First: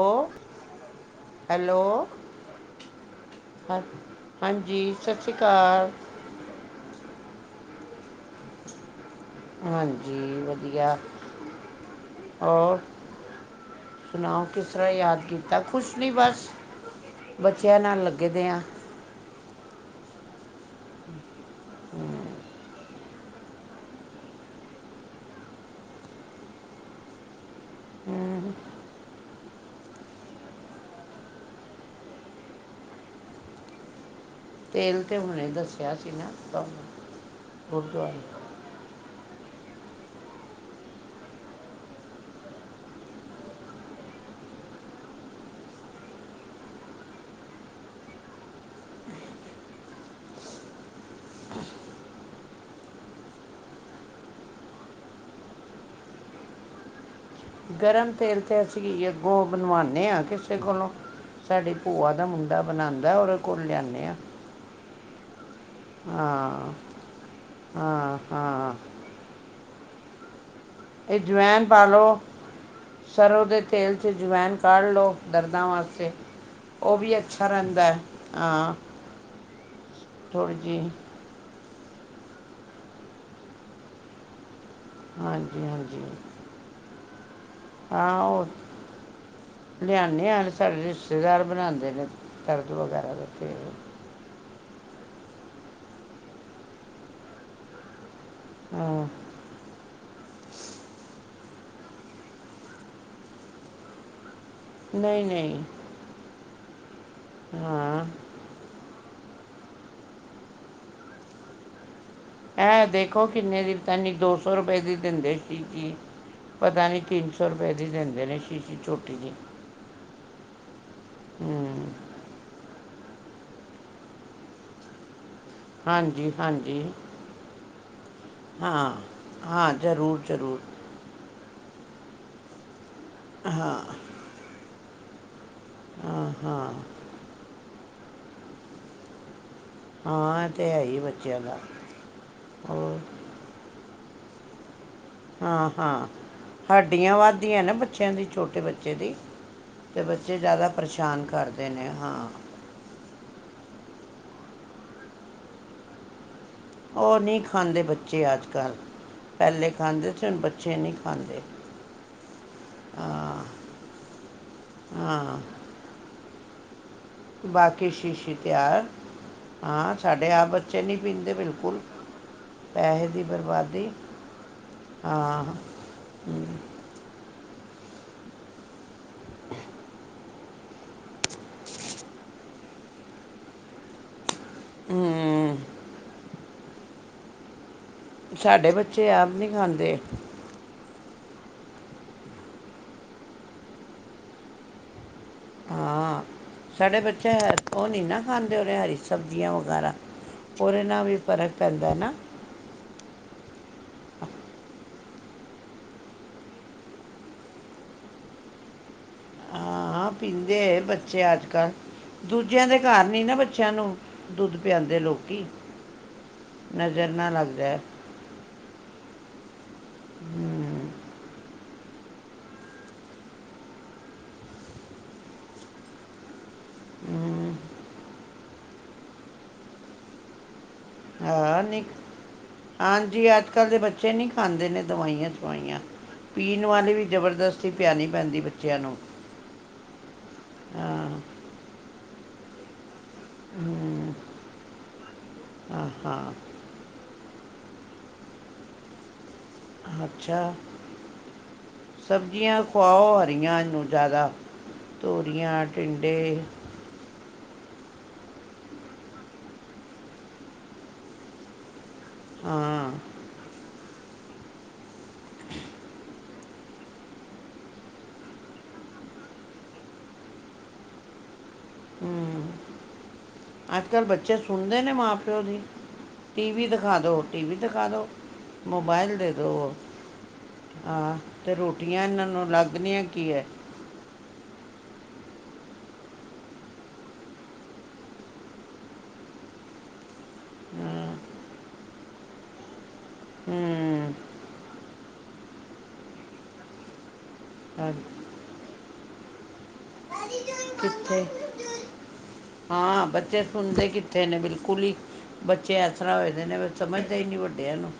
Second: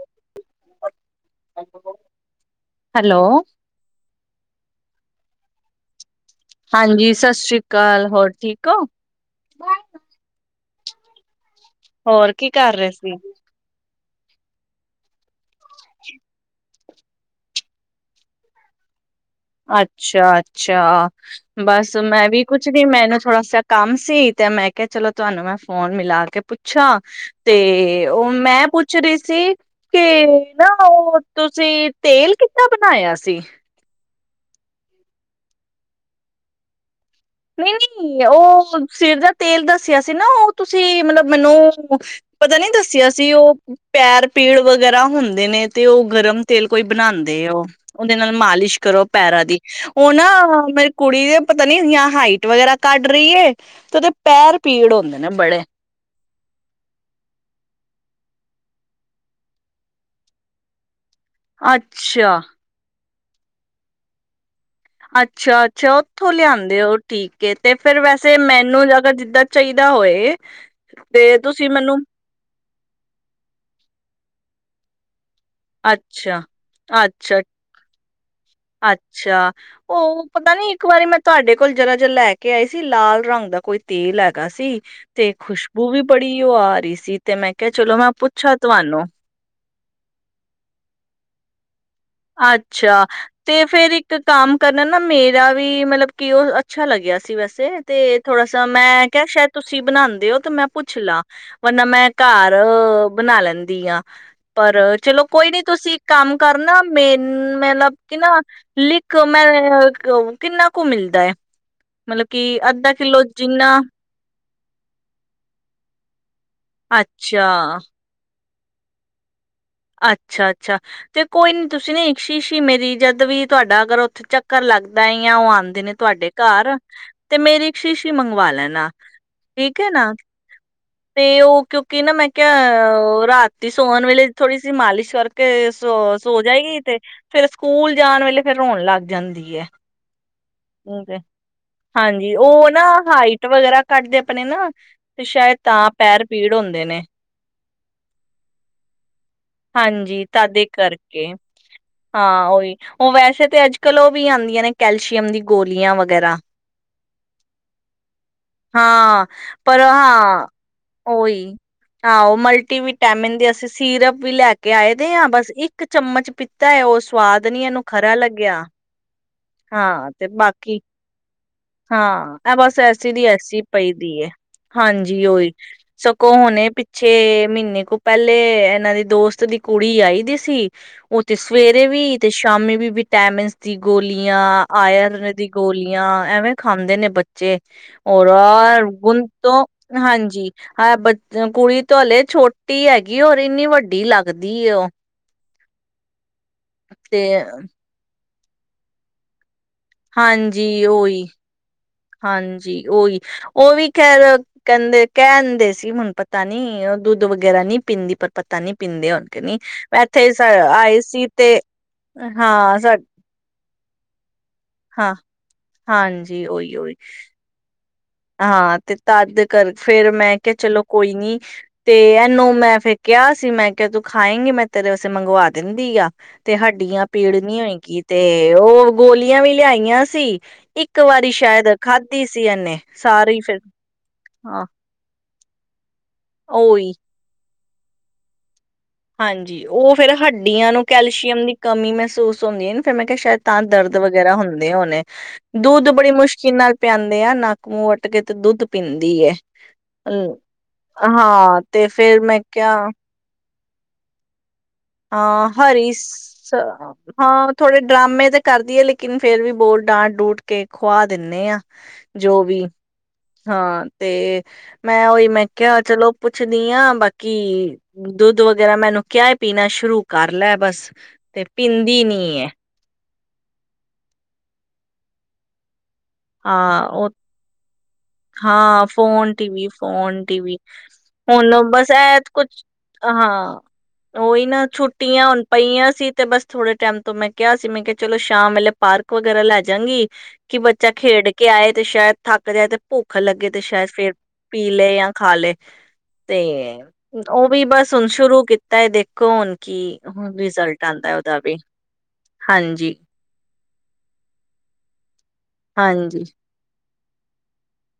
ਐ, hello hello ਹਾ ਹਾਂਜੀ ਸਤਿ ਸ਼੍ਰੀ ਅਕਾਲ ਹਾਂਜੀ, ਸਤਿ ਸ੍ਰੀ ਅਕਾਲ, ਹੋਰ ਠੀਕ ਹੋ। ਹਾਂਜੀ, ਵਧੀਆ। ਹੋਰ ਕੀ ਕਰ ਰਹੇ ਸੀ। ਸੁਣਾਓ, ਕਿਸ ਤਰ੍ਹਾਂ ਯਾਦ ਕੀਤਾ ਕੁਛ ਨਿ ਬਸ, ਬੱਚਿਆਂ ਨਾਲ ਲੱਗੇ ਦੇਆ। ਅੱਛਾ ਅੱ ਅੱਛਾ, ਬਸ ਮੈਂ ਵੀ ਕੁਛ ਨੀ ਮੈਨੂੰ ਥੋੜਾ ਸਾ, ਕੰਮ ਸੀ ਤੇ ਮੈਂ ਕਿਹਾ ਚਲੋ ਤੁਹਾਨੂੰ ਮੈਂ ਫੋਨ ਮਿਲਾ ਕੇ ਪੁੱਛਾਂ ਤੇ ਉਹ ਹਮ ਮੈਂ ਪੁੱਛ ਰਹੀ ਸੀ ਕਿ ਨਾ ਉਹ ਤੁਸੀਂ ਤੇਲ ਕਿੱਦਾਂ ਬਣਾਇਆ ਸੀ? ਤੇਲ ਤੇ ਹੁਣੇ ਦੱਸਿਆ ਸੀ ਨਾ, ਤੁਹਾਨੂੰ। ਨਹੀਂ-ਨਹੀਂ, ਗੁਰਦੁਆਰੇ ਉਹ ਸਿਰ ਦਾ ਤੇਲ ਦੱਸ ਦੱਸਿਆ ਸੀ, ਨਾ ਉਹ ਤੁਸੀਂ ਮਤਲਬ ਮੈਨੂੰ ਪਤਾ ਨੀ, ਦੱਸਿਆ ਸੀ ਉਹ ਪੈਰ ਪੀੜ ਵਗੈਰਾ ਹੁੰਦੇ ਨੇ, ਤੇ ਉਹ ਗਰਮ ਤੇਲ ਕੋਈ ਬਣਾਉਂਦੇ, ਉਹ ਉਹਦੇ ਨਾਲ ਮਾਲਿਸ਼ ਕਰੋ ਪੈਰਾਂ ਦੀ ਉਹ ਨਾ ਮੇਰੀ ਕੁੜੀ ਦੇ ਪਤਾ ਨੀਆਂ ਹਾਈਟ ਵਗੈਰਾ ਕੱਢ ਰਹੀ ਹੈ, ਤੇ ਉਹਦੇ ਪੈਰ ਪੀੜ ਹੁੰਦੇ ਨੇ ਬੜੇ। ਗਰਮ ਤੇਲ ਤੇ ਅਸੀਂ ਗੋ ਬਣਵਾਨੇ ਹਾਂ ਕਿਸੇ ਕੋਲੋਂ। ਸਾਡੀ ਭੂਆ ਦਾ ਅੱਛਾ ਮੁੰਡਾ ਬਣਾਨਂਦਾ। ਉਹਦੇ ਕੋਲ ਲਿਆਦੇ ਹਾਂ। ਅੱਛਾ। ਅੱਛਾ, ਉੱਥੋਂ ਹਾਂ ਲਿਆਦੇ ਉਹ ਠੀਕ ਹੈ ਤੇ ਫੇਿਰ ਹਾਂ ਵੈਸੇ ਹਾਂ ਮੈਨੂੰ ਅਗਰ ਜਿੱਦਾਂ ਚਾਹੀਦਾ ਹੋਏ ਇਹ ਤੇ ਜਵਇਨ ਤੁਸੀਂ ਪਾਾਲ ਮੈਨੂੰ ਲਓ, ਸਰ੍ਹੋਂ ਦੇ ਤੇਲ 'ਚ ਜਵਾਵਇਨ ਕੜ੍ਹ ਲੋ। ਅੱਛਾ ਰਹਿੰਦਾ ਹੈ ਹਾਂ ਅੱਛਾ-ਅੱਛਾ-ਅੱਛਾ ਉਹ ਪਤਾ ਥੋੜ੍ਹੀ ਨੀ ਇੱਕ ਜਿਹੀ ਵਾਰੀ ਮੈਂ ਤੁਹਾਡੇ ਕਲ ਜਰਾ ਜ ਲੈ ਕੇ ਆਈ ਸੀ ਲਾਲ ਰੰਗ ਦਾ ਕੋਈ ਤੇਲ ਹੈਗਾ ਸੀ। ਤੇ ਹਾਂਜੀ ਖੁਸ਼ਬੂ ਵੀ ਹਾਂਜੀ ਬੜੀ ਉਹ ਆ ਰਹੀ ਸੀ। ਤੇ ਮੈਂ ਕਿਹਾ, ਚਲੋ ਮੈਂ ਪੁੱਛਾਂ ਤੁਹਾਨੂੰ? ਲਿਆਣੇ ਆ, ਸਾਡੇ ਰਿਸ਼ਤੇਦਾਰ ਬਣਾਉਂਦੇ ਨੇ। ਦਰਦ ਅੱਛਾ, ਵਗੈਰਾ ਦਾ ਤੇ ਤੇਲ ਫੇਰ ਇੱਕ ਕੰਮ ਕਰਨਾ ਨਾ ਮੇਰਾ ਵੀ ਮਤਲਬ ਕਿ ਉਹ ਅੱਛਾ ਲੱਗਿਆ ਸੀ ਵੈਸੇ ਤੇ ਥੋੜਾ ਸ ਹਾਂ ਮੈਂ ਕਿਹਾ ਸ਼ਾਇਦ ਤੁਸੀਂ ਬਣਾਉਂਦੇ ਹੋ, ਤੇ ਮੈਂ ਪੁੱਛ ਲਾ। ਵਰਨਾ ਮੈਂ ਘਰ ਬਣਾ ਲੈਂਦੀ ਆ। ਪਰ ਚਲੋ, ਕੋਈ ਨਹੀਂ ਤੁਸੀਂ ਇਕ ਕੰਮ ਕਰਨਾ ਮੈਨੂੰ ਮੈਂ ਮਤਲਬ ਹਾਂ ਕੇ ਨਾ [unintelligible] ਮੈਂ ਕਿੰਨਾ ਕੁ ਮਿਲਦਾ ਹੈ? ਮਤਲਬ ਕਿ ਅੱਧਾ ਕਿੱਲੋ ਜਿੰਨਾ। ਦੋ ਸੋ ਰੁਪਏ ਦੀ ਦਿੰਦੇ ਸੀਗੀ। ਪਤਾ ਨੀ ਤਿੰਨ ਅੱਛਾ, ਸੌ ਰੁਪਏ ਦੀ ਦਿੰਦੇ ਨੇ। ਸੀਸੀ ਛੋਟੀ ਜੀ ਅੱਛਾ-ਅੱਛਾ ਤੇ ਕੋਈ ਨੀ ਹੂੰ ਤੁਸੀਂ ਨਾ ਸ਼ੀਸ਼ੀ ਮੇਰੀ ਜਦ ਵੀ, ਤੁਹਾਡਾ ਅਗਰ ਉੱਥੇ ਚੱਕਰ ਲੱਗਦਾ ਏ। ਉਹ ਆਉਂਦੇ ਨੇ ਤੁਹਾਡੇ ਹਾਂਜੀ ਘਰ ਹਾਂਜੀ ਤੇ ਮੇਰੀ ਇਕ ਸ਼ੀਸ਼ੀ ਮੰਗਵਾ ਹਾਂ ਲੈਣਾ ਹਾਂ ਠੀਕ ਹੈ ਨਾ, ਜ਼ਰੂਰ ਜ਼ਰੂਰ ਤੇ ਉਹ ਕਿਉਂਕਿ ਕਿ ਨਾ ਮੈਂ ਕਿਹਾ ਉਹ ਰਾਤੀ ਹਾਂ ਸੋਣ ਵੇਲੇ ਤੁਸੀ ਮਾਲਿਸ਼ ਕਰ ਤੇ ਹਾਂ ਸੋ-ਸੋ ਹਾਂ ਜਾਏਗੀ, ਤੇ ਫੇਿਰ ਸਕੂਲ ਜਾਣ ਵੇਲੇ ਫੇਰ ਰੋਣ ਲੱਗ ਜਾਂਦੀ ਏ। ਹਾਂ ਇਹ ਤੇ ਹੈ ਹੀ ਬੱਚਿਆਂ ਦਾ ਹਾਂਜੀ, ਉਹ ਨਾ ਹੋਰ ਹਾਈਟ ਵਗੈਰਾ ਕੱਦਦੇ ਆਪਣੇ ਨਾ ਤੇ ਸ਼ਾਇਦ ਹਾਂ ਤਾਂ ਹਾਂ ਪੈਰ ਪੀੜ ਹੁੰਦੇ ਨੇ। ਹੱਡੀਆਂ ਵੱਧਦੀਆਂ ਨਾ ਬੱਚਿਆਂ, ਦੀ ਛੋਟੇ ਬੱਚੇ ਦੀ। ਤੇ ਹਾਂਜੀ, ਬੱਚੇ ਤਦੇ ਜ਼ਿਆਦਾ ਪਰੇਸ਼ਾਨ ਕਰਕੇ ਕਰਦੇ ਨੇ ਹਾਂ ਉਹੀ ਉਹ ਵੈਸੇ ਫਿਰ ਤੇ ਅੱਜਕਲ ਉਹ ਵੀ ਆਉਂਦੀਆਂ ਨੇ ਕੈਲਸ਼ੀਅਮ ਦੀ ਗੋਲੀਆਂ ਵਗੈਰਾ ਉਹ ਨੀ ਖਦੇ ਬੱਚੇ ਅਜ-ਕੱਲ ਹਾਂ ਪਹਲੇ ਪਰ ਖਾਂਦੇ ਸੀ ਹੁਣ ਹਾਂ ਬੱਚੇ ਨੀ ਖਦੇ ਉਹੀ ਆਹੋ ਮਲਟੀ ਵਿਟਾਮਿਨ ਹਾਂ। ਦੇ ਅਸੀਂ ਸੀਰਪ ਵੀ ਲੈ ਕੇ ਆਏ ਦੇ ਆਾਂ ਹਾਂ ਬਸ ਇੱਕ ਚਮ ਚਮਚ ਪੀਤਾ ਹੈ ਉਸ ਸਵਾਦ ਨੀ, ਇਹਨੂੰ ਬਾਕੀ ਖਰਾ ਸ਼ੀਸ਼ੀ ਲੱਗਿਆ। ਤਿਆਰ ਹਾਂ, ਤੇ ਸਾਡੇ ਆਪ ਬਾਕੀ ਬੱਚੇ ਨਹੀਂ ਪੀਂਦੇ। ਦੇ ਵੇਲ ਹਾਂ, ਇਹ ਬਸ ਐਸੀ ਦੀ ਐਸੀ ਪਈ ਦੀ ਹਾਂਜੀ ਹਾਂ ਉਓਹੀ ਸਗੋਂ ਹੁਣੇ ਪਿੱਛੇ ਮਹੀਨੇ ਕੋਲ ਪਹਿਲੇ ਇਹਨਾਂ ਦੀ ਦੋਸਤ ਦੀ ਕੁੜੀ ਆਈ ਦੀ ਸੀ, ਉਹ ਤੇ ਸਵੇਰੇ ਵੀ ਤੇ ਸ਼ਾਮੀ ਵੀ ਵਿਟੈਾਮਿਨ ਦੀ ਗੋਲੀ ਯਾ ਆਯੁਰਵੇਦ ਦੀ ਹਮ, ਗੋਲੀਆਂ ਐਵੇਂ ਖਾਂਦੇ ਨੇ ਬੱਚੇ। ਹੋ ਸਾਡੇ ਬੱਚੇ ਗੁਣ ਆਪ ਨਹੀਂ ਤੋਂ ਖਾਂਦੇ ਹਾਂਜੀ ਹਾਂ ਕੁੜੀ ਤੋਂ ਹਲੇ ਛੋਟੀ ਹੈਗੀ ਔਰ ਇੰਨੀ ਵੱਡੀ ਲੱਗਦੀ ਹੈ ਉਹ। ਹੂੰ। ਸਾਡੇ ਤੇ ਬੱਚੇ ਹੈ ਉਹ ਨੀ ਨਾ। ਖਾਂਦੇ ਹੋਣੇ, ਹਰੀ ਸਬਜ਼ੀਆਂ ਹਾਂਜੀ ਚੈਰੇ ਨਾਲ ਵੀ ਉਹੀ ਫ਼ਰਕ ਪੈਂਦਾ ਹੈ ਨਾ ਹਾਂਜੀ, ਉਹੀ ਉਹ ਵੀ ਖੈਰ ਕਹ ਕਹਿੰਦੇ ਸੀ, ਹੁਣ ਪਤਾ ਨੀ ਉਹ ਦੁੱਧ ਵਗੈਰਾ ਨਹੀਂ ਪੀਂਦੀ ਪਰ ਪਤਾ ਨੀ ਪੀਂਦੇ ਹੁਣ ਤੇ ਨਹੀ। ਹਾਂ ਹਾਂ ਇੱਥੇ ਪੀਂਦੇ ਹੈ ਆਏ ਬੱਚੇ ਸੀ ਅੱਜ ਕੱਲ੍ਹ ਦੂਜਿਆਂ ਹਾਂ ਦੇ ਸਾ ਘਰ ਨੀ ਨਾ ਬੱਚਿਆਂ ਨੂੰ ਦੁੱਧ ਪਿਆਂਦੇ ਹਾਂ ਲੋਕੀ ਹਾਂਜੀ ਉਹੀ ਉਹੀ ਨਜ਼ਰ ਨਾ ਲੱਗ ਜਾਏ ਹਾਂ ਤੇ ਤਦ ਕਰ ਫਿਰ ਮੈਂ ਕਿਹਾ ਚਲੋ ਹੂੰ ਕੋਈ ਨੀ ਤੇ ਇਹਨੂੰ ਮੈਂ ਫਿਰ ਕਿਹਾ ਸੀ ਮੈਂ ਕਿਹਾ ਤੂੰ ਖਾਏਂਗੀ ਮੈਂ ਤੇਰੇ ਵਸੇ ਮੰਗਵਾ ਦਿੰਦੀ ਆ ਤੇ ਹੱਡੀਆਂ ਪੀੜ ਹੂੰ ਨੀ ਹੋਏਗੀ ਤੇ ਉਹ ਗੋਲੀਆਂ ਵੀ ਲਿਆਈਆਂ ਸੀ ਇੱਕ ਵਾਰੀ ਸ਼ਾਇਦ ਖਾਧੀ ਸੀ ਇਹਨੇ ਜੀ ਸਾਰੀ ਅੱਜ ਫਿਰ ਕੱਲ੍ਹ ਦੇ ਬੱਚੇ ਨਹੀਂ ਹਾਂ ਖਾਂਦੇ ਨੇ ਦਵਾਈਆ ਦੀਆਂ ਦਵਾਈਆਂ ਪੀਣ ਉਹੀ ਵਾਲੇ ਵੀ ਜਬਰਦਸ਼ਤ ਪਿਆ ਨੀ ਪੈਂਦੀ ਬੱਚੀ ਹਾਂਜੀ ਉਹ ਫਿਰ ਹੱਡੀਆਂ ਨੂੰ ਹਾਂ ਕੈਲਸ਼ੀਅਮ ਦੀ ਕਮੀ ਮਹਸ ਮਹਿਸੂਸ ਹੁੰਦੀ ਏ ਨਾ ਫਿਰ ਮੈਂ ਕਿਹਾ ਸ਼ਾਇਦ ਤਾਂ ਦਰਦ ਹੂੰ ਵਗੈਰਾ ਹੁੰਦੇ ਹੋਣੇ ਹਾਂ ਦੁੱਧ ਬੜੀ ਹਾਂ ਮੁਸ਼ਕਿਲ ਨਾਲ ਪਿਆਂਦੇ ਆ ਨਾ ਮੂੰਹ ਅੱਡ ਕੇ ਤੇ ਦੁੱਧ ਪੀਂਦੀ ਹੈ ਅੱਛਾ ਹਾਂ ਤੇ ਫਿਰ ਮੈਂ ਸਬਜ਼ੀਆਂ ਕਿਹਾ ਖਵਾਓ ਹਰੀਆਂ ਨੂੰ ਜ਼ਿਆਦਾ ਹਾਂ ਤੋਰੀਆਂ ਹਰੀ ਟਿੰਡੇ ਸ ਥੋੜੇ ਡਰਾਮੇ ਤੇ ਕਰਦੀ ਹੈ। ਲੇਕਿਨ ਫੇਰ ਵੀ ਬੋਲ ਡਾਂਟ ਡੂਟ ਕੇ ਖੁਆ ਦਿੰਨੇ ਆ ਜੋ ਵੀ ਹਾਂ ਹਾਂ ਤੇ ਮੈਂ ਉਹੀ ਮੈਂ ਕਿਹਾ ਚਲੋ ਪੁੱਛਦੀ ਹਾਂ ਬਾਕੀ ਦੁੱਧ ਵਗੈਰਾ ਮੈਨੂੰ ਕਿਆ ਪੀਣਾ ਸ਼ੁਰੂ ਕਰ ਲੈ ਬਸ ਤੇ ਪੀਂਦੀ ਨੀ ਹਮ ਐ- ਅੱਜ ਕੱਲ੍ਹ ਬੱਚੇ ਸੁਣਦੇ ਨੇ ਮਾਂ ਪਿਓ ਦੀ ਟੀਵੀ ਹਾਂ ਦਿਖਾ ਉਹ ਦਿਓ ਟੀਵੀ ਦਿਖਾ ਦਿਓ ਹਾਂ ਮੋਬਾਈਲ ਦੇ ਫੋਨ ਟੀ ਵੀ, ਦਿਓ ਫੋਨ ਟੀ ਵੀ ਹਾਂ ਤੇ ਹੁਣ ਬਸ ਰੋਟੀਆਂ ਐ ਇਹਨਾਂ ਨੂੰ ਕੁਛ ਲੱਗਦੀਆਂ ਕੀ ਹੈ ਹਾਂ, ਉਹੀ ਨਾ ਛੁ ਛੁੱਟੀਆਂ ਹੁਣ ਪਈਆਂ ਸੀ ਤੇ ਬਸ ਥੋੜੇ ਟਾਈਮ ਤੋਂ ਮੈਂ ਕਿਹਾ ਸੀ ਮੈਂ ਕਿਹਾ ਚਲੋ ਸ਼ਾਮ ਵੇਲੇ ਪਾਰਕ ਵਗੈਰਾ ਲੈ ਜਾਗੀ ਕਿ ਬੱਚ ਬਚਾ ਹਾਂ, ਖੇਡ ਕੇ ਆਏ ਤੇ ਸ਼ਾਇਦ ਥੱਕ ਜਾ ਤੇ ਭੁੱਖ ਲੱਗੇ ਤੇ ਸ਼ਾਇਦ ਫੇਰ ਹਮ ਪੀ ਲਏ, ਯਾ ਖਾ ਲੈ ਤੇ ਉਹ ਵੀ ਬਸ ਹੁਣ ਸ਼ੁਰੂ ਕੀਤਾ ਦੇਖ ਕੋਣ ਕਿਥੇ ਹਾਂਜੀ ਹਾਂ ਬੱਚੇ ਸੁਣਦੇ ਕਿੱਥੇ ਨੇ ਬਿਲਕੁਲ ਹੀ ਬੱਚੇ ਇਸ ਤਰ੍ਹਾਂ ਹਾਂਜੀ ਹੋਏ ਦੇ ਨੇ ਸਮਝਦਾ ਹੀ ਨਹੀਂ ਵੱਡਿਆਂ ਨੂੰ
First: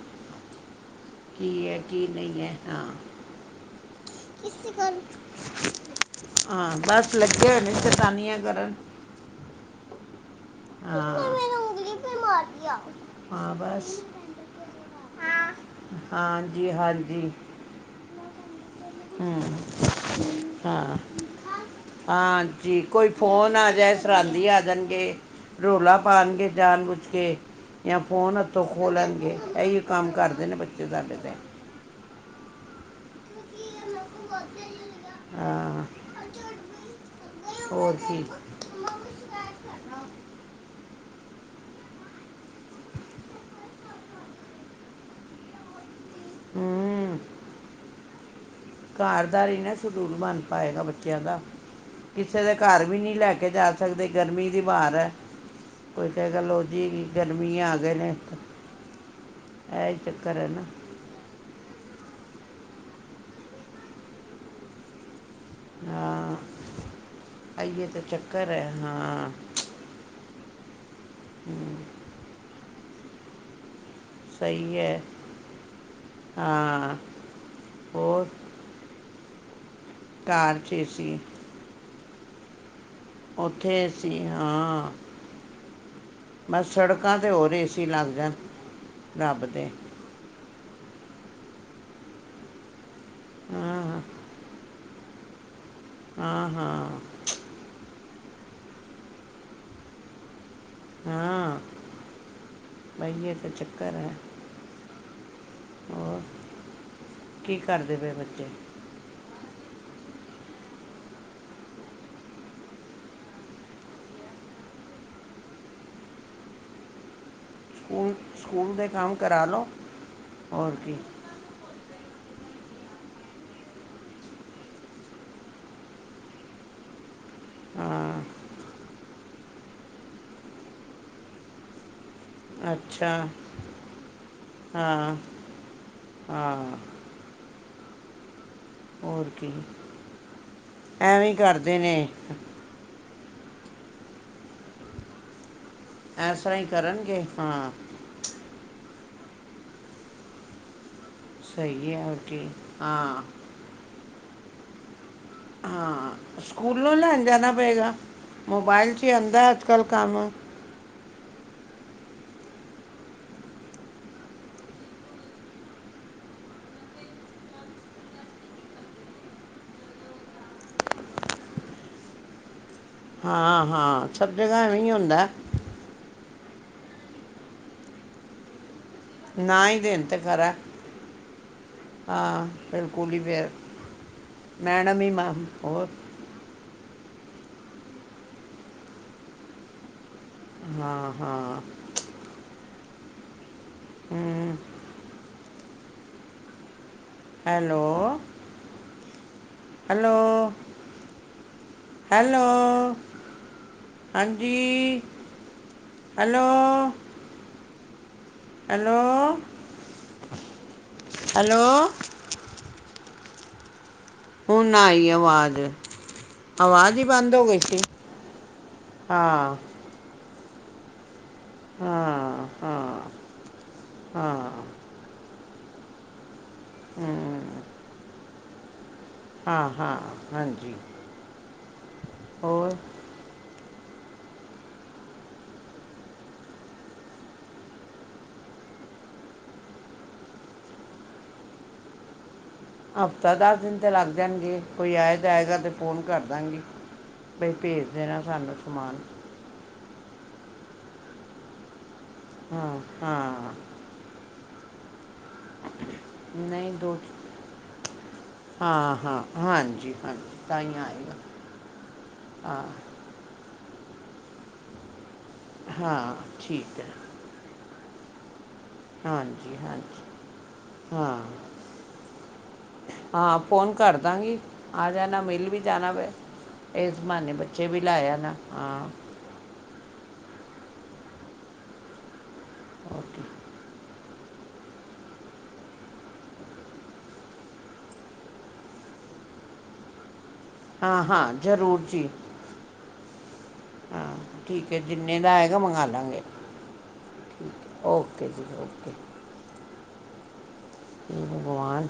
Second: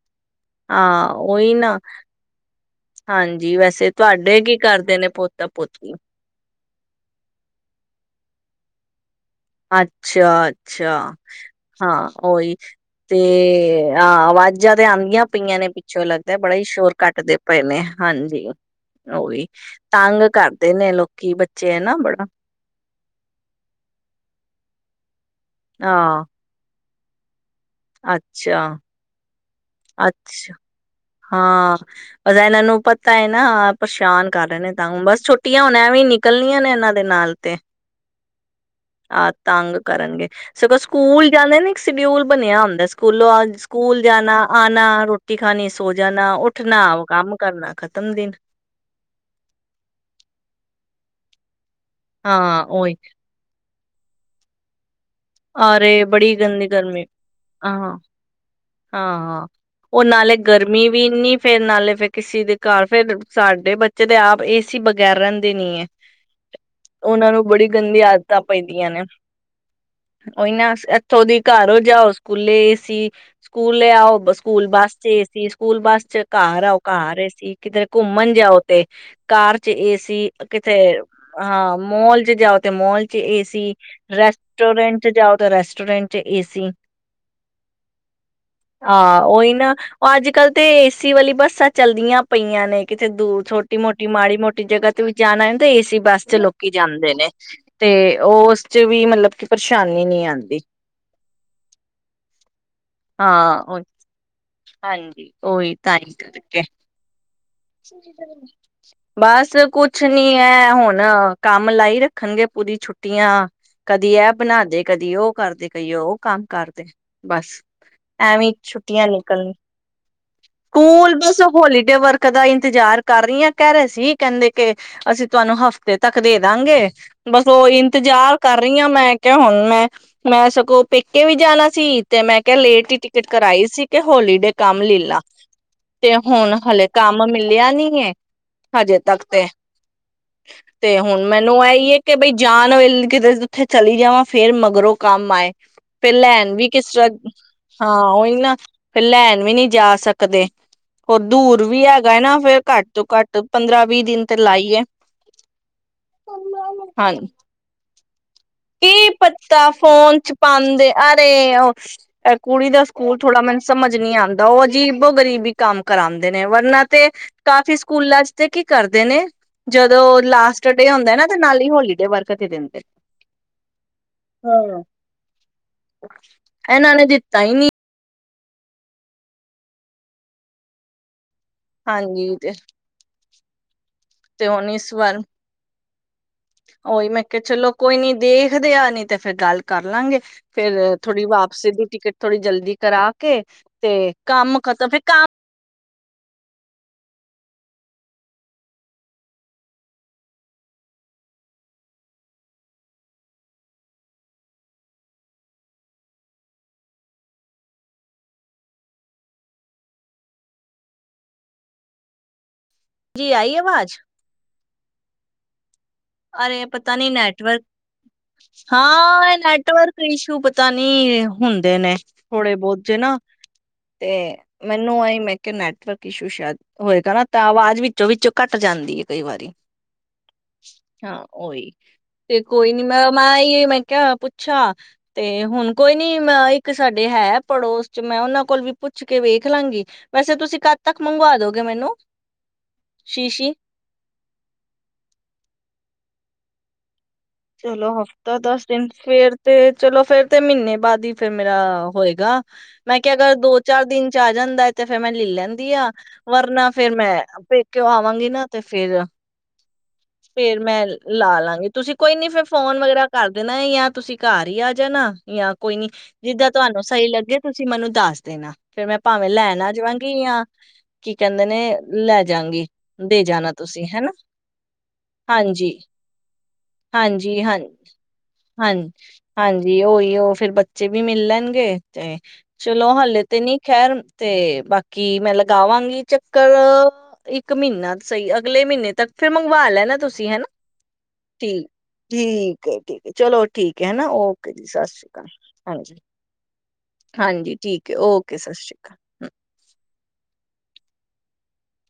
ਹਾਂ, ਉਹੀ ਕੀ ਹੈ ਨਾ ਕੀ ਨਹੀਂ ਹੈ ਹਾਂ ਹਾਂਜੀ ਵੈਸੇ ਤੁਹਾਡੇ ਤੁਹਾਡੇ ਕੀ ਕਰਦੇ ਨੇ ਪੋਤਾ, ਪੋਤੀ ਹਾਂ, ਬਸ ਲੱਗੇ ਹੋਣੇ ਨੇ ਸੈ਼ਤਾਨੀਆਂ ਕਰਨ ਅੱਛਾ ਅੱਛਾ ਹਾਂ ਹਾਂ, ਉਹੀ ਤੇ ਹਾਂ ਬਸ ਆ ਆਵਾਜ਼ਾਂ ਤੇ ਆਉਂਦੀਆਂ ਪਈਆਂ ਨੇ ਪਿੱਛੋਂ ਲੱਗਦਾ ਬੜਾ ਹੀ ਹਾਂਜੀ ਸ਼ੋਰ ਹਾਂਜੀ ਕੱਟਦੇ ਪਏ, ਨੇ ਹਾਂਜੀ ਹੂੰ ਓਹੀ ਤੰਗ ਕਰਦੇ ਨੇ ਹਾਂ ਲੋਕੀ ਬੱਚੇ ਨਾ ਬੜਾ ਫ਼ੋਨ ਆ ਜਾਏ, ਸਰਾਂਦੀ ਆ ਜਾਣਗੇ ਰੋਲਾ ਹਾਂ ਪਾਉਣਗੇ ਜਾਨ ਬਜ ਕੇ ਜਾਂ, ਫੋਨ ਹੱਥੋਂ ਅੱਛਾ-ਅੱਛਾ ਖੋਲ ਲੈਣਗੇ ਇਹੳ, ਕੰਮ ਕਰਦੇ ਨੇ ਬੱਚੇ ਤਾਂ ਹਾਂ ਇਹ ਨੂੰ ਪਤਾ ਹੈ ਨਾ ਪਰੇਸ਼ਾਨ ਕਰ ਰਹੇ ਨੇ ਤੰਗ, ਬਸ ਛੁੱਟੀਆਂ ਹੁਣ ਹਾਂ ਐ ਵੀ ਨਿਕਲਣੀਆਂ ਨੇ ਇਹਨਾਂ ਤੇ ਨਾਲ ਤੇ, ਹੋਰ ਕੀ ਆਹ ਤੰਗ ਕਰਨਗੇ ਸਗੋਂ ਸ ਸਕੂਲ ਜਾਂਦੇ ਨੇ ਇੱਕ ਸ਼ਡਿਊਲ ਬਣਿਆ ਹੁੰਦਾ, ਸਕੂਲੋਂ ਆ, ਸਕੂਲ ਜਾਣਾ, ਆਉਣਾ ਰੋਟੀ ਖਾਣੀ ਸੋ ਜਾਣਾ ਉੱਠਣਾ ਕੰਮ ਕਰਨਾ ਖ ਤਮ ਦਿਨ ਘਰ ਦਾ ਹੀ ਨੀ ਸ਼ੈਡਿਊਲ ਬਨ ਪਾਏਗਾ, ਬੱਚਿਆਂ ਦਾ ਕਿਸੇ ਦੇ ਹਾਂ ਘਰ ਉਹੀ ਵੀ ਨੀ ਲੈ ਕੇ ਜਾ ਸਕਦੇ ਗਰਮੀ ਦੀ ਵਾਰ ਹੈ ਆਰੇ, ਕੋਈ ਬੜੀ ਕਹੇਗਾ ਲੋ ਗੰਦੀ ਗਰਮੀ ਜੀ ਗਰਮੀ ਆ ਹਾਂ ਗਏ ਨੇ ਹਾਂ ਹਾਂ, ਇਹ ਹੀ ਉਹ ਨਾਲੇ ਚੱਕਰ ਹੈ ਨਾ ਗਰਮੀ ਵੀ ਇਨੀ ਫੇਰ ਨਾਲੇ ਫੇਰ ਕਿਸੀ ਦੇ ਘਰ ਫੇਰ, ਸਾਡੇ ਬੱਚੇ ਦੇ ਆਪ ਏ ਸੀ ਬਗੈਰ ਰਹਿੰਦ ਦੇ ਨੀ ਹੈ, ਹਾਂ ਉਹਨਾਂ ਨੂੰ ਬੜੀ ਆਈਏ ਗੰਦੀ ਤਾਂ ਆਦਤਾਂ ਚੱਕਰ ਹੈ ਪੈਂਦੀਆਂ ਨੇ ਹਾਂ ਉਹੀਨਾਂ [inaudible] ਥੋਂਦੀ ਘਰ ਹੂੰ ਹੋ ਜਾਓ, ਸਕੂਲੇ ਏਸੀ ਸਕੂਲ ਸਕੂਲੇ ਆਓ ਸਕੂਲ ਸਹੀ ਬੱਸ ਹੈ ਚ ਏ ਸੀ, ਸਕੂਲ ਬੱਸ ਚ ਘਰ ਆਓ, ਹਾਂ ਘਰ ਏ ਸੀ, ਕਿਤੇ ਹੋਰ ਘੁੰਮਣ ਜਾਓ ਤੇ, ਕਾਰ ਚ ਏ ਸੀ ਕਾਰ 'ਚ ਕਿਤੇ ਏ ਸੀ ਹਾਂ ਮੋਲ ਚ ਜਾਓ, ਤੇ ਮੋਲ ਚ, ਏ ਉੱਥੇ ਸੀ ਏ ਸੀ ਰੈਸਟ ਹਾਂ ਰੈਸੋਰੈਂਟ ਜਾਓ ਤਾਂ ਰੈਸ ਟੋਰੈਂਟ ਬਸ ਸੜਕਾਂ ਤੇ ਹੋਰ ਏਸੀ ਲੱਗ ਜਾਣ, ਹਾਂ ਰੱਬ ਉਹੀ ਦੇ ਨਾ ਉਹ ਅੱਜ ਕੱਲ੍ਹ ਤੇ, ਏਸੀ ਵਾਲੀ ਬੱਸਾਂ ਚਲਦੀਆਂ ਪਈਆਂ ਨੇ ਕਿਤੇ ਦੂਰ, ਛੋਟੀ ਹਾਂ ਮੋਟੀ ਮਾੜੀ ਮੋਟੀ ਜਗ੍ਹਾ ਵੀ ਜਾਣਾ ਤੇ, ਏ ਸੀ ਬੱਸ ਚ ਹਾਂ ਲੋਕੀ ਹਾਂ ਜਾਂਦੇ ਨੇ ਤੇ ਉਹ ਉਸ ਚ ਵੀ ਮਤਲਬ ਕਿ ਪਰੇਸ਼ਾਨੀ ਨਹੀ ਆਂਦੀ ਹਾਂ ਬਈ ਇਹ ਤਾਂ ਹਾਂਹੀ ਚੱਕਰ ਹੈ ਹਾਂਜੀ ਉ ਓਹੀ ਤਾਂ ਹੀ ਹੋਰ ਕਰਕੇ ਕੀ ਕਰਦੇ ਪਏ ਬੱਚੇ ਬਸ ਕੁਛ ਕੁਛ ਨੀ ਹੈ, ਹੁਣ ਕੰਮ ਲਾਈ ਰੱਖਣਗੇ ਪੂਰੀ ਛੁੱਟੀਆਂ ਕਦੀ ਇਹ ਬਣਾਦੇ ਕਦੀ ਉਹ ਕਰਦੇ ਕਦੀ ਉਹ ਕੰਮ ਕਰਦੇ ਬਸ ਸਕੂਲ ਐਵੇਂ ਸਕੂਲ ਦੇ ਛੁੱਟੀਆਂ ਕੰਮ ਕਰਾ ਨਿਕਲਣੀ ਲਓ ਹੋਰ ਕੀ ਸਕੂਲ ਬਸ ਹੋਲੀਡੇ ਵਰਕ ਦਾ ਇੰਤਜ਼ਾਰ ਕਰ ਰਹੀ ਹਾਂ ਕਹਿ ਰਹੇ ਸੀ ਕਹਿੰਦੇ ਕਿ ਅਸੀਂ ਤੁਹਾਨੂੰ ਹਫ਼ਤੇ ਤੱਕ ਦੇ ਦਾਂਗੇ ਬਸ ਉਹ ਹਾਂ ਇੰਤਜ਼ਾਰ ਕਰ ਰਹੀ ਹ ਮੈਂ ਹੁਣ ਮੈਂ ਮੈਂ ਸਗੋਂ ਪੇਕੇ ਵੀ ਜਾਣਾ ਸੀ। ਤੇ ਕ ਲੇਟ ਹੀ ਅੱਛਾ ਟਿਕਟ ਕਰਾਈ ਸੀ ਕਿ ਹੋਲੀਡੇ ਕੰਮ ਲੈ ਹਾਂ ਲਾ ਤੇ ਹੁਣ ਹਾਂ ਹਲੇ ਕੰਮ ਮਿਲਿਆ ਨੀ ਕੀ ਏ ਹਜੇ ਤੱਕ ਹੋਰ ਤੇ ਕੀ ਤੇ ਹੁਣ ਐਵੇਂ ਹੀ ਮੈਨੂੰ ਕਰਦੇ ਇਹੀ ਨੇ ਹੈ ਕਿ ਬਈ ਜਾਣ ਵੇ ਕਿਤੇ ਉੱਥੇ ਚਲੀ ਜਾਵਾਂ ਫੇਰ ਮਗਰੋਂ ਕੰਮ ਆਏ ਫਿਰ ਇਸ ਲੈਣ ਹੀ ਵੀ ਕਿਸ ਤਰ੍ਹਾਂ ਕਰਨਗੇ ਹਾਂ ਉਹੀ ਨਾ ਫਿਰ ਲੈਣ ਵੀ ਨਹੀਂ ਜਾ ਸਕਦੇ ਹੋਰ ਦੂਰ ਵੀ ਸਹੀ ਹੈ ਹੋਰ ਹੈਗਾ ਨਾ ਕੀ ਫਿਰ ਘੱਟ ਤੋਂ ਘੱਟ ਪੰਦਰਾਂ ਵੀਹ ਦਿਨ ਤੇ ਲਾਈਏ ਹਾਂ ਸਕੂਲੋਂ ਲੈਣ ਹਾਂਜੀ ਜਾਣਾ ਪਏਗਾ ਕੀ ਪੱਤਾ ਫੋਨ ਚ ਪਾਉਂਦੇ ਅਰੇ, ਉਹ ਕੁੜੀ ਦਾ ਸਕੂਲ ਥੋੜਾ ਮੈਨੂੰ ਸਮਝ ਨੀ ਆਉਂਦਾ ਉਹ ਅਜੀਬੋ ਗਰੀਬੀ ਕੰਮ ਕਰਾਉਂਦੇ ਨੇ ਵਰਨਾ ਤੇ ਕਾਫੀ ਸਕੂਲਾਂ ਚ ਤੇ ਕੀ ਕਰਦੇ ਨੇ ਜਦੋਂ ਲਾਸਟ ਡੇ ਹੁੰਦਾ ਨਾ ਤੇ ਨਾਲ ਹੀ ਹੋਲੀ ਡੇ ਵਰਕ ਤੇ ਦਿੰਦੇ ਹਾਂ ਹਾਂ ਸਭ ਜਗ੍ਹਾ ਹਾਂ। ਇਵੇਂ ਹੀ ਹੁੰਦਾ ਇਹਨਾਂ ਨੇ ਦਿੱਤਾ ਹੀ ਨਹੀਂ ਨਾ ਹੀ ਦੇਨ ਤੇ ਖਰਾ ਹਾਂਜੀ ਹਾਂ, ਤੇ ਬਿਲਕੁਲ ਹੀ ਫਿਰ ਤੇ ਹੁਣ ਮੈਡਮ ਹੀ ਮੈਂ ਹੋਰ ਓਹੀ ਮੈਂ ਕਿਹਾ ਚਲੋ ਕੋਈ ਨੀ ਦੇਖਦੇ ਆ ਨੀ ਤੇ ਫੇਰ ਗੱਲ ਕਰ ਲਾਂਗੇ ਫੇਰ ਹਾਂ ਥੋੜੀ ਹਾਂ ਵਾਪਸਸੀ ਦੀ ਟਿਕਟ ਥੋੜ੍ਹੀ ਜਲਦੀ ਕਰਾ ਕੇ ਤੇ ਹਮ, ਕੰਮ ਖਤਮ ਫੇਰ ਕੰਮ ਹੈਲੋ, ਹੈਲੋ ਹੈਲੋ ਹਾਂਜੀ ਹੈਲੋ ਹੈਲੋ ਹੈਲੋ ਜੀ ਆਈ ਆਵਾਜ਼ ਹੁਣ ਆਈ ਆਵਾਜ਼ ਅਰੇ, ਪਤਾ ਆਵਾਜ਼ ਹੀ ਨੀ ਬੰਦ ਹੋ ਗਈ ਨੈਟਵਰਕ ਸੀ ਹਾਂ ਇਹ ਨੈਟਵਰਕ ਕਈ [inaudible] ਪਤਾ ਨੀ ਏ। ਹੁੰਦੇ ਨੇ ਹਾਂ ਥੋੜੇ ਬਹੁਤ ਜੇ ਹਾਂ ਨਾ ਤੇ ਹਾਂ ਮੈਨੂੰ ਆਈ ਮੈਂ ਨੈਟਵਰਕ ਇਸ਼ੂ ਸ਼ਾਇਦ ਹੋਏਗਾ ਨਾ ਤਾਂ ਹਮ ਆਵਾਜ਼ ਵਿੱਚੋਂ ਵਿੱਚੋਂ ਕੱਟ ਜਾਂਦੀ ਹੈ ਕਈ ਵਾਰੀ ਹਾਂ ਹਾਂ ਹਾਂਜੀ। ਹਾਂ ਓਹੀ ਤੇ ਕੋਈ ਹੋਰ ਨੀ ਮੈਂ ਮੈਂ ਮੈਂ ਆ ਪੂਛਾ ਤੇ ਹੁਣ ਕੋਈ ਨੀ ਮੈਂ ਇੱਕ ਸਾਡੇ ਹੈ ਪੜੋਸ ਚ ਮੈਂ ਉਹਨਾਂ ਕੋਲ ਵੀ ਪੁੱਛ ਕੇ ਵੇਖ ਲਾਂਗੀ, ਵੈਸੇ ਤੁਸੀਂ ਕਦ ਤੱਕ ਮੰਗਵਾ ਦੋਗੇ ਮੈਨੂੰ ਹਫ਼ਤਾ ਸ਼ੀਸ਼ੀ ਦੱਸ ਦਿਨ ਤੇ ਲੱਗ ਜਾਣਗੇ, ਕੋਈ ਆਏ ਜਾਏਗਾ ਤੇ ਫ਼ੋਨ ਕਰ ਦਾਂਗੀ। ਬਈ ਚਲੋ ਭੇਜ ਦੇਣਾ ਹਫ਼ਤਾ ਸਾਨੂੰ ਦਸ ਦਿਨ ਸਮਾਨ ਫੇਰ ਤੇ ਚਲੋ ਫੇਰ ਤੇ ਮਹੀਨੇ ਬਾਅਦ ਹੀ ਫੇਰ ਮੇਰਾ ਹੋਏ ਗਾ ਹਾਂ ਮੈਂ ਕਿਹਾ ਅਗਰ ਹਾਂ ਦੋ ਚਾਰ ਦਿਨ ਚ ਆ ਜਾਂਦਾ ਫਿਰ ਮੈਂ ਲੈ ਲੈਂਦੀ ਆ ਵਰਨਾ, ਨਹੀਂ ਫੇਰ ਦੋ ਮੈਂ ਪੇਕਿਓ ਆਵਾਂਗੀ ਨਾ ਤੇ ਹਾਂ ਫੇਰ ਹਾਂ ਹਾਂਜੀ ਹਾਂਜੀ ਫੇਰ ਤਾਂ ਹੀ ਮੈਂ ਆਏਗਾ ਲਾ ਲਵਾਂਗੀ ਤੁਸੀਂ ਨਈ ਫਿਰ ਹਾਂ ਫੋਨ ਵਗੈਰਾ ਕਰਦੇ ਨਾ ਨਹੀਂ ਆ ਤੁਸੀਂ ਘਰ ਹੀ ਆ ਜਾਣਾ ਜਾਂ ਕੋਈ ਨੀ ਹਾਂ ਜਿੱਦਾਂ ਠੀਕ ਤੁਹਾਨੂੰ ਹੈ ਸਹੀ ਲੱਗਗੇ ਤੁਸੀਂ ਮੈਨੂੰ ਦੱਸ ਦੇਣਾ। ਫਿਰ ਮੈਂ ਭਾਵੇਂ ਹਾਂਜੀ ਲੈਣ ਆ ਹਾਂਜੀ ਜਾਵਾਂਗੀ ਜਾਂ ਕੀ ਹਾਂ ਕਹਿੰਦੇ ਨੇ ਲੈ ਜਾਂਗੀ ਦੇ ਹਾਂ ਜਾਣਾ ਫੋਨ ਤੁਸੀਂ ਕਰ ਹਨਾ ਦਾਂਗੀ ਆ ਜਾਣਾ ਮਿਲ ਵੀ ਹਾਂਜੀ ਜਾਣਾ ਵੇ ਇਸ ਬਹਾਨੇ ਹਾਂਜੀ ਹਾਂ ਬੱਚੇ ਵੀ ਲਾਇਆ ਨਾ ਹਾਂ ਹਾਂਜੀ ਹਾਂਜੀ। ਜ ਉਹੀ ਏ ਉਹ ਫੇਿਰ ਬੱਚੇ ਵੀ ਮਿਲ ਲੈਣਗੇ ਤੇ ਚਲੋ ਓਕੇ ਹਲੇੇ ਤੇ ਨੀ ਖੈਰ ਤੇ ਬਾਕੀ ਮੈਂ ਲਗਾਵਾਂਗੀ ਚੱਕਰ ਤੇ ਹਾਂ ਹਾਂ ਜ਼ਰੂਰ। ਜੀ ਠੀਕ ਹੈ ਠੀਕ ਹੈ। ਚਲੋ ਠੀਕ ਹੈ ਹਨਾ। ਹਾਂ ਓਕੇ ਜੀ। ਠੀਕ ਹੈ ਸਤਿ ਸ੍ਰੀ ਜਿੰਨੇ ਅਕਾਲ ਦਾ ਆਏਗਾ ਮੰਗਾ ਹਾਂਜੀ ਲਾਂਗੇ ਹਾਂਜੀ ਠੀਕ ਹੈ। ਓਕੇ। ਸਤਿ ਸ੍ਰੀ ਅਕਾਲ [unintelligible] ਭਗਵਾਨ